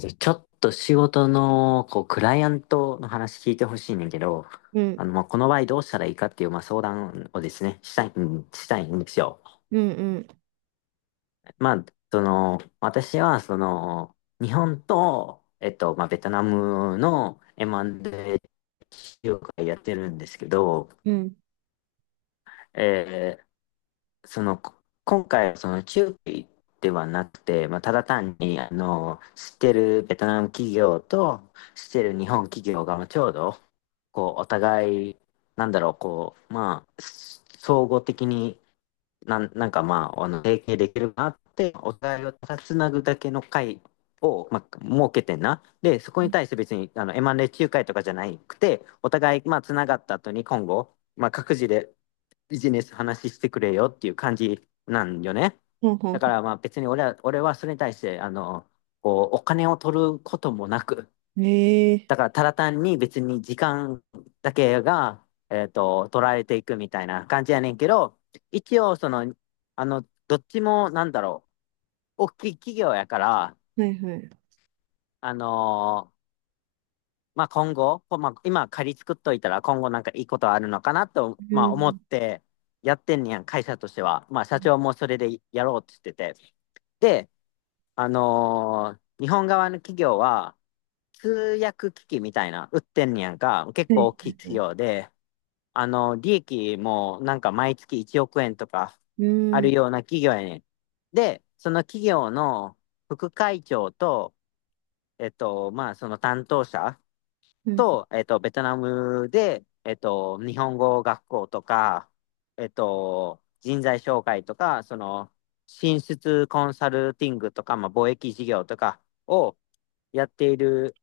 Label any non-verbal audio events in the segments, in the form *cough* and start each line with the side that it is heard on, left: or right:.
left: じゃあちょっと仕事の、こう、クライアントの話聞いてほしいねんけど、
right: うん、
left: まあ、この場合どうしたらいいかっていう、まあ、相談をですね、したいんですよ。
right: うん、うん、
left: まあ、その、私は、その、日本と、まあ、ベトナムの M&A 業界やってるんですけど、
right: うん。
left: えーその、今回はその中継ではなくて、まあ、ただ単に、知ってるベトナム企業と知ってる日本企業がまあちょうど、こう、お互い、なんだろう、こう、まあ、総合的になんかまあ、提携できるかなって、お互いをただつなぐだけの会を、まあ、設けてんな。で、そこに対して別に、M&A 仲介とかじゃなくて、お互い、まあ、つながった後に今後、まあ、各自でビジネス話してくれよっていう感じなんよね。
right: ほんほん
left: だか
right: ほ
left: らまあ別に俺はそれに対して、こう、お金を取ることもなく、
right: ん。へえ。
left: だからただ単に別に時間だけが、取られていくみたいな感じやねんけど、一応その、どっちもなんだろう、大きい企業やから、
right: はいはい。
left: あのまあ今後、まあ、今仮作っといたら今後なんかいいことあるのかなと、
right: う
left: まあ思
right: ん。
left: ってやってんねやん、会社としては。まあ社長もそれでやろうって言ってて。で、日本側の企業は通訳機器みたいな売ってんねやんか、結
right: はい
left: 構大
right: は
left: きい
right: いは
left: 企
right: い。
left: 業で、利益もなんか毎月1億円とか
right: う
left: ある
right: ん、
left: ような企業やねん。で、その企業の副会長と、まあその担当者、
right: うん、
left: と、ベトナムで、日本語学校とか、人材紹介とか、その、進出コンサルティングとか、まあ、貿易事業とかをやっている、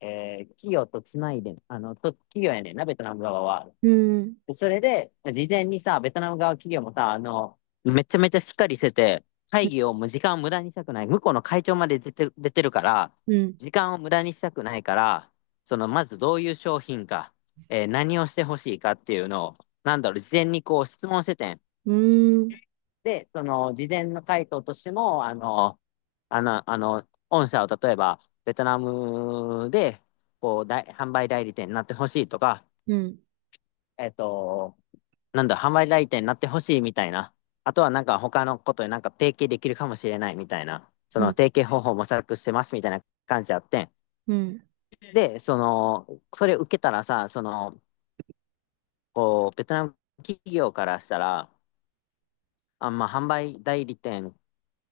left: 企業とつないで、と企業やねんな、ベトナム側は。
right: うん、
left: でそれで、事前にさ、ベトナム側企業もさ、めちゃめちゃしっかりしてて、
right: う
left: 会
right: ん、
left: 議をもう時間を無駄にしたくない。向こうの会長まで出てるから、
right: うん、
left: 時間を無駄にしたくないから、その、まずどういう商品か、何をしてほしいかっていうのを、なんだろう、事前にこう質問しててん。
right: うん、
left: で、その、事前の回答としても、御社を例えば、ベトナムで、こう、大販売代理店になってほしいとか、
right: うん、
left: えっと、なんだ、販売代理店になってほしいみたいな。あとはなんか他のことでなんか提携できるかもしれないみたいな。その提携方法を模索してますみたいな感じあって。
right: うん、
left: で、その、それ受けたらさ、その、こう、ベトナム企業からしたら、あ、まあ、販売代理店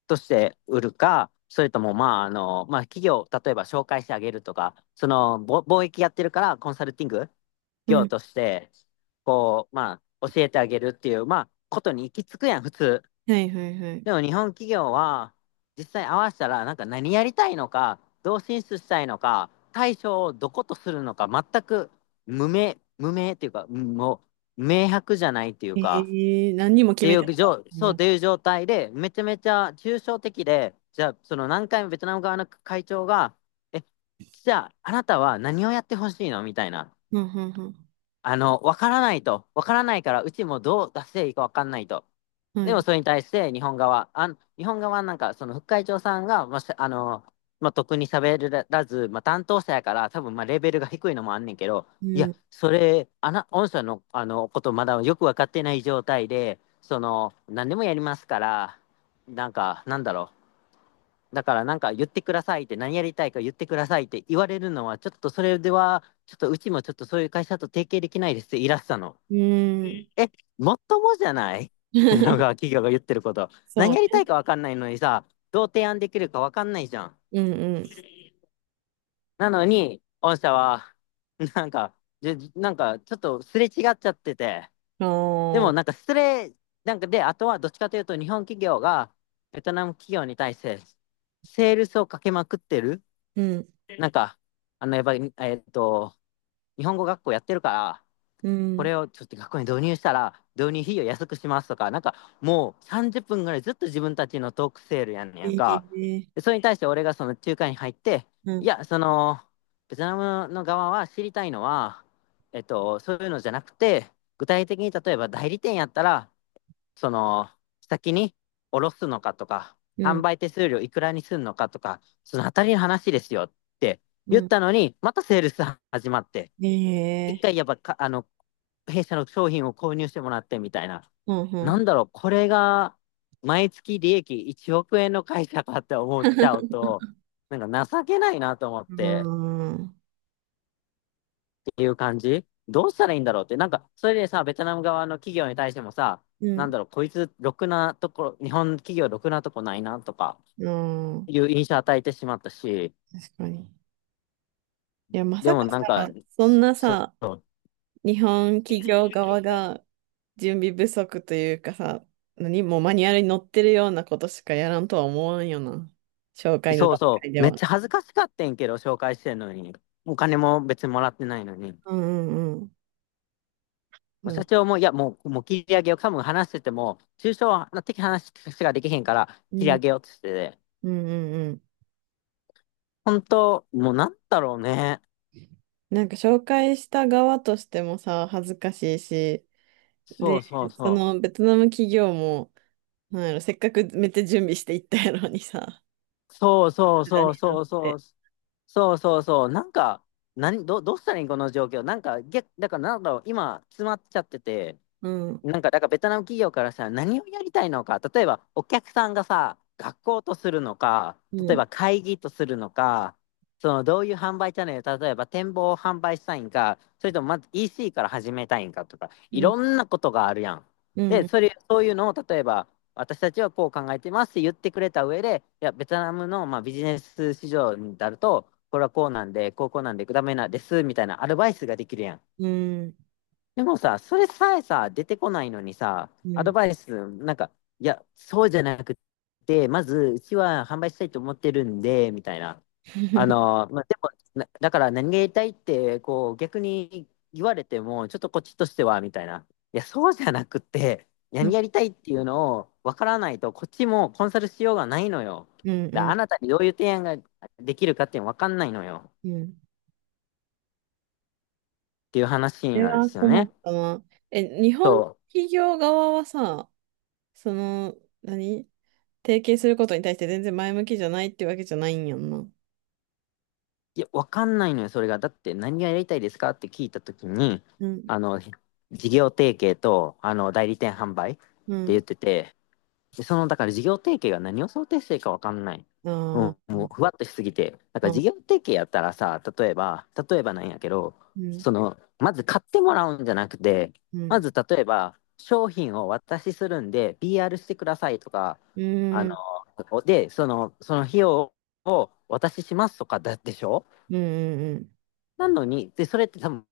left: として売るか、それとも、まあ、まあ、企業、例えば紹介してあげるとか、その、貿易やってるから、コンサルティング
right: う
left: 業
right: ん。
left: として、こう、まあ、教えてあげるっていう、まあ、ことに行き着くやん、普通。
right: はいはいはい。
left: でも、日本企業は、実際合わせたら、なんか何やりたいのか、どう進出したいのか、対象をどことするのか、全く無名っていうか、もう、明白じゃないっていうか、
right: ええ、何にも
left: っ
right: 決
left: てい
right: めてな
left: う
right: かっ
left: 状、
right: たん
left: そう
right: や。
left: という状態で、めちゃめちゃ抽象的で、じゃあ、その何回もベトナム側の会長が、え、じゃあ、あなたは何をやってほしいのみたいな。
right: うん、うん、
left: わからないと。わからないから、うちもどう出していいかわかんないと。
right: うん。は
left: でも、
right: い。
left: それに対して日本側、あ、日本側なんか、その副会長さんが、まあ、まあ、特に喋らず、まあ、担当者やから、多分、まあ、レベルが低いのもあんねんけど、
right: う
left: いや、
right: ん、
left: 御社の、ことまだよくわかってない状態で、その、何でもやりますから、なんか、なんだろう。だからなんか言ってくださいって何やりたいか言ってくださいって言われるのはちょっとそれではちょっとうちもちょっとそういう会社と提携できないですって言いらしたの。
right: うん。
left: え、もっともじゃないってのが
right: *laughs*
left: 企業が言ってること。
right: そ
left: 何
right: う
left: やりた
right: ね。
left: いか分かんないのにさ、どう提案できるか分かんないじゃん。
right: うん、うん。
left: なのに、御社はなんか、なんかちょっとすれ違っちゃってて、
right: あ
left: でも
right: あ、
left: なんかすれなんかで、あとはどっちかというと日本企業がベトナム企業に対してセールスをかけまくってる。
right: うん、
left: なんか、やっぱり、日本語学校やってるから、
right: う
left: こ
right: ん。
left: れをちょっと学校に導入したら、導入費用安くしますとか、なんか、もう30分ぐらいずっと自分たちのトークセールやんねやん
right: え
left: か。
right: え、
left: でそれに対して俺がその仲介に入って、
right: う
left: い
right: ん、
left: や、その、ベトナムの側は知りたいのは、そういうのじゃなくて、具体的に例えば代理店やったら、その、先に下ろすのかとか、
right: う
left: 販
right: ん、
left: 売手数料いくらにすんのかとか、そのあたりの話ですよって
right: う
left: 言っ
right: ん。
left: たのに、またセールス始まって、
right: え
left: 一
right: え、
left: 回やっぱか、あの、弊社の商品を購入してもらってみたいな。
right: うん、うん。
left: なんだろう、これが毎月利益1億円の会社かって思っちゃう
right: *laughs*
left: と、なんか情けないなと思っ
right: う
left: て。
right: ーん。
left: ていう感じどうしたらいいんだろうって。なんか、それでさ、ベトナム側の企業に対してもさ、
right: う
left: なん
right: ん
left: だろう、こいつ、ろくなところ、日本企業ろくなとこないな、とか、
right: うん。
left: いう印象与えてしまったし、
right: 確かに。いや、ま
left: で
right: さ
left: も
right: か
left: なん
right: さ、
left: か、
right: そんな
left: そ
right: さ、
left: う、
right: 日本企業側が準備不足というかさ、何もうマニュアルに載ってるようなことしかやらんとは思わんよな。紹介の
left: そう
right: 段
left: そ
right: 階
left: う、
right: で
left: めっ
right: は。
left: ちゃ恥ずかしかってんけど、紹介してんのに。お金も別にもらってないのに。も
right: うんうんうん。う
left: う
right: ん
left: 社長も、いや、もう、もう切り上げよう。多分話してても、抽象的話しかできへんから、
right: う
left: 切り上
right: ん
left: げようって言ってて。
right: うんうん。
left: 本当、もうなんだろうね。
right: なんか紹介した側としてもさ、恥ずかしいし、
left: そ
right: で、
left: うそう
right: そ
left: そう。
right: のベトナム企業も、なんやろ、せっかくめっちゃ準備していったやろにさ、
left: そうそう
right: 無駄
left: そう
right: になっ
left: そうそ
right: て。
left: う。そうそうそう。なんか、どうしたらいいんこの状況。なんか、だからなんだろう、今、詰まっちゃってて、
right: うん
left: なんか、だからベトナム企業からさ、何をやりたいのか、例えばお客さんがさ、学校とするのか、
right: う
left: 例え
right: ん
left: ば会議とするのか、そのどういう販売チャンネル、例えば展望を販売したいんか、それともまず EC から始めたいんかとか、い
right: う
left: ろ
right: ん
left: んなことがあるやん。
right: う
left: で、
right: ん
left: そういうのを例えば、私たちはこう考えてますって言ってくれた上で、いや、ベトナムの、まあ、ビジネス市場になると、これはこうなんで、こうこうなんで、ダメなんですみたいなアドバイスができるやん。
right: うん、
left: でもさ、それさえさ、出てこないのにさ、
right: う
left: アド
right: ん。
left: バイス、なんか、いや、そうじゃなくて、まず、うちは販売したいと思ってるんで、みたいな。あ
right: *laughs*
left: の、まあ、でも、なだから何がやりたいって、こう、逆に言われても、ちょっとこっちとしては、みたいな。いや、そうじゃなくて、
right: う
left: 何
right: ん、
left: やりたいっていうのを分からないと、こっちもコンサルしようがないのよ。
right: う
left: あ
right: ん、
left: なたにどういう提案ができるかって分かんないのよ。
right: うん。
left: っていう
right: そ
left: 話
right: れ
left: なんで
right: は
left: すよ
right: 困
left: ね。
right: ったな。え、日本
left: そう。
right: 企業側はさ、その、何提携することに対して全然前向きじゃないってわけじゃないんやんな。
left: いや、わかんないのよ、それが。だって、何がやりたいですかって聞いたときに、
right: うん、
left: あの、事業提携と、代理店販売って
right: う
left: 言
right: ん。
left: ってて、で、その、だから事業提携が何を想定してるかわかんない。
right: あ
left: もうん、もう、
right: ー。
left: ふわっとしすぎて。だから
right: あ、
left: 事業提携やったらさ、例えば、例えばなんやけど、
right: うん、
left: その、まず買ってもらうんじゃなくて、
right: う
left: ま
right: ん、
left: ず例えば、商品をお渡しするんで、PR してくださいとか、
right: うん、
left: あ
right: うん、
left: の、で、その、その費用をお渡ししますとかだでしょ。
right: うん、うん。
left: なのに、で、それって多分、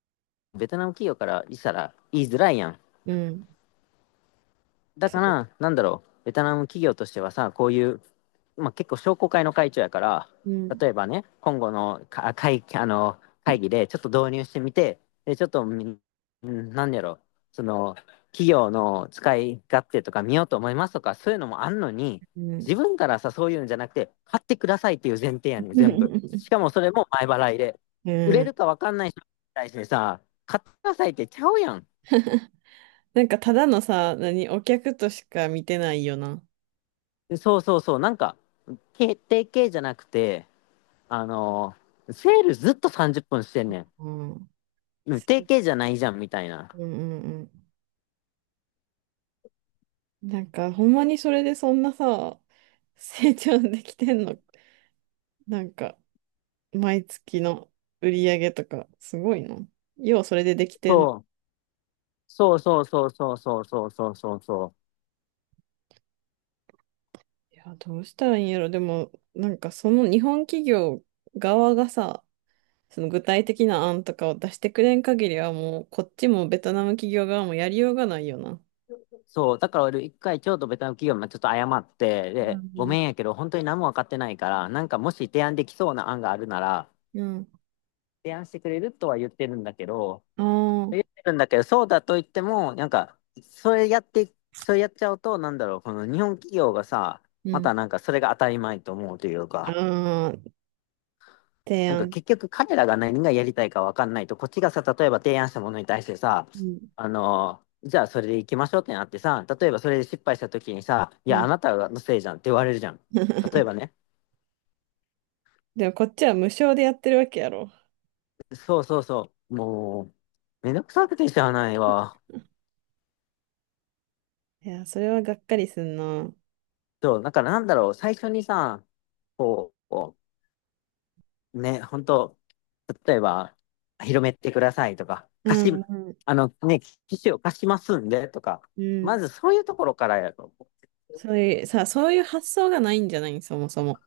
left: ベトナム企業からしたら言いづらいやん。
right: うん。
left: だか
right: そ
left: ら、なんだろう、ベトナム企業としてはさ、こういう、まあ、結構商工会の会長やから、
right: う。うん、
left: 例えばね、今後の会議でちょっと導入してみて、でちょっとみ、んなんやろ、その、企業の使い勝手とか見ようと思いますとか、そういうのもあんのに、
right: う
left: 自
right: ん。
left: 分からさ、そういうんじゃなくて、買ってくださいっていう前提やねん、全部。
right: *laughs*
left: しかもそれも前払いで。
right: う
left: 売れ
right: ん。
left: るか分かんない人に対してさ、買ってくださいってちゃうやん。
right: なんかただのさ、何、お客としか見てないよな。
left: そう、なんか、決定系じゃなくて、あのセールずっと30分してんねん。
right: うん。うん
left: 定型じゃないじゃん、みたいな。
right: うん。なんか、ほんまにそれでそんなさ、成長できてんの、なんか、毎月の売り上げとか、すごいの。要はそれでできてん。い
left: そう。そうそうそうそうそうそうそうそうそう。
right: や、どうしたらいいんやろ。でも、なんかその日本企業側がさ、その具体的な案とかを出してくれん限りはもう、こっちもベトナム企業側もやりようがないよな。
left: そう。だから俺一回京都ベトナム企業まあちょっと謝って、
right: う
left: で、ご
right: ん
left: めんやけど本当に何も分かってないから、なんかもし提案できそうな案があるなら、
right: うん。
left: 提案してくれるとは言ってるんだけど、
right: うん。ああ。
left: そうだと言っても、なんか、それやってい、それやっちゃうと、なんだろう、この日本企業がさ、
right: う
left: ま
right: ん。
left: たなんかそれが当たり前と思うという
right: あ
left: か、
right: あ、提
left: なんか
right: 案。
left: 結局彼らが何がやりたいかわかんないと、こっちがさ、例えば提案したものに対してさ、
right: うん。
left: あの、じゃあそれで行きましょうってなってさ、例えばそれで失敗した時にさ、い
right: う
left: や、あ
right: ん。
left: なたのせいじゃんって言われるじゃん。例えば
right: *laughs*
left: ね。
right: でもこっちは無償でやってるわけやろ。
left: そう。もう、めんどくさくてしゃあないわ。
right: いや、それはがっかりすんな。
left: そう、だからなんだろう、最初にさ、こう、ね、本当例えば、広めてくださいとか、
right: う
left: 貸
right: ん、
left: し、
right: うん、
left: あのね、機種を貸しますんでとか、
right: う
left: ま
right: ん。
left: ずそういうところからやろ。
right: そういう、さ、そういう発想がないんじゃないそもそも。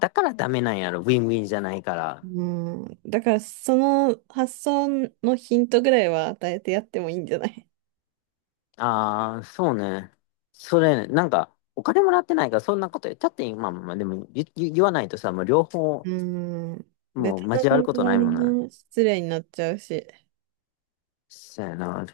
left: だからダメなんやろ、ウィンウィンじゃないから。
right: うん。だから、その発想のヒントぐらいは与えてやってもいいんじゃない。
left: ああ、そうね。それ、なんか、お金もらってないから、そんなこと言っちゃっていい、まあまあでも言わないとさ、もう両方、
right: うん。*laughs* ベ
left: も
right: ト
left: う
right: ナ
left: 交わる
right: ム
left: こと
right: 側
left: ない
right: に
left: もんな。
right: な失礼になっちゃうし。
left: そうやな、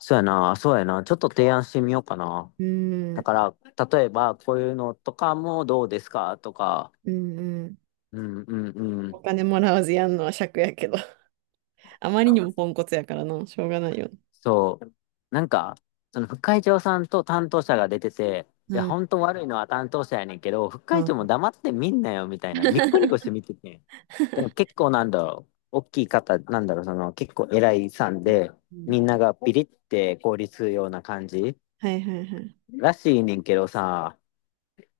left: そうやな、そうやな、ちょっと提案してみようかな。
right: う
left: だ
right: ん、
left: から、例えば、こういうのとかもどうですかとか、
right: うん、うん。
left: うんうんう
right: お
left: ん。
right: 金もらわずやんのは癪やけど。*laughs* あまりにもポンコツやからな、しょうがないよね。
left: そう。なんか、その副会長さんと担当者が出てて、
right: う
left: いや、
right: ん。
left: 本当悪いのは担当者やねんけど、副会
right: あ。
left: 長も
right: *laughs*
left: 黙ってみんなよ、みたいな。ニコニコして見てて。でも結構なんだろう。大きい方、なんだろう、その結構偉いさんで、
right: うん。
left: みんながビリって凍りつくような感じ
right: はいはいはい。
left: らしいねんけどさ、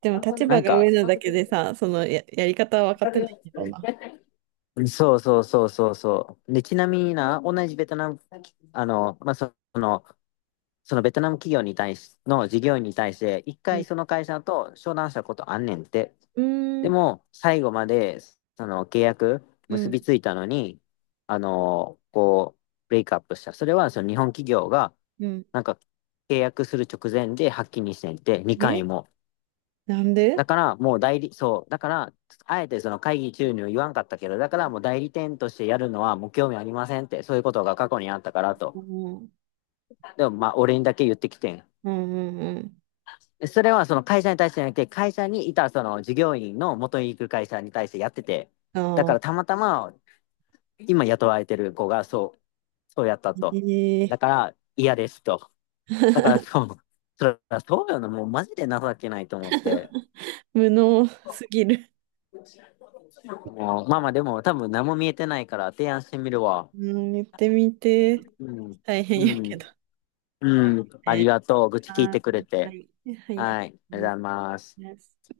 right: でも立
left: な
right: 場
left: ん
right: が
left: か、
right: 上なだけでさ、そのや、やり方は分かってないんだろうな。
left: そう。で、ちなみにな、同じベトナム、あの、まあ、その、そのベトナム企業に対し、の事業員に対して、一
right: う
left: 回
right: ん。
left: その会社と商談したことあんねんって。
right: うー
left: で
right: ん。
left: も、最後まで、その契約
right: う
left: 結
right: ん。
left: びついたのに、あの、こう、ブレイクアップした。それは、その日本企業が、
right: うん。
left: なんか、契約する直前で発起にしてんって、2
right: え、
left: 回も。
right: なんで。
left: だから、もう代理、そう、だから、あえてその会議中には言わんかったけど、だからもう代理店としてやるのはもう興味ありませんって、そういうことが過去にあったから
right: う
left: と。
right: ん。うん
left: でも、まあ、俺にだけ言ってきてん。
right: うんうん。
left: それはその会社に対してじゃなくて、会社にいたその従業員の元に行く会社に対してやってて、だ
right: あ
left: から
right: あ。
left: たまたま今雇われてる子がそうやったと。
right: え
left: だ
right: え。
left: から嫌ですと。だからそ
right: *laughs*
left: う、それはそうよな、もうマジで情けないと思って。
right: 無能すぎる。
left: もうまあまあでも多分何も見えてないから提案してみるわ。
right: うん、言ってみて。
left: うん。
right: 大変や
left: う
right: けど。
left: ん。うん。あり
right: ね。
left: がとう。愚痴聞い
right: は
left: て
right: い。
left: くれ
right: は
left: て。
right: い。はい。
left: はい。ありがとうございます。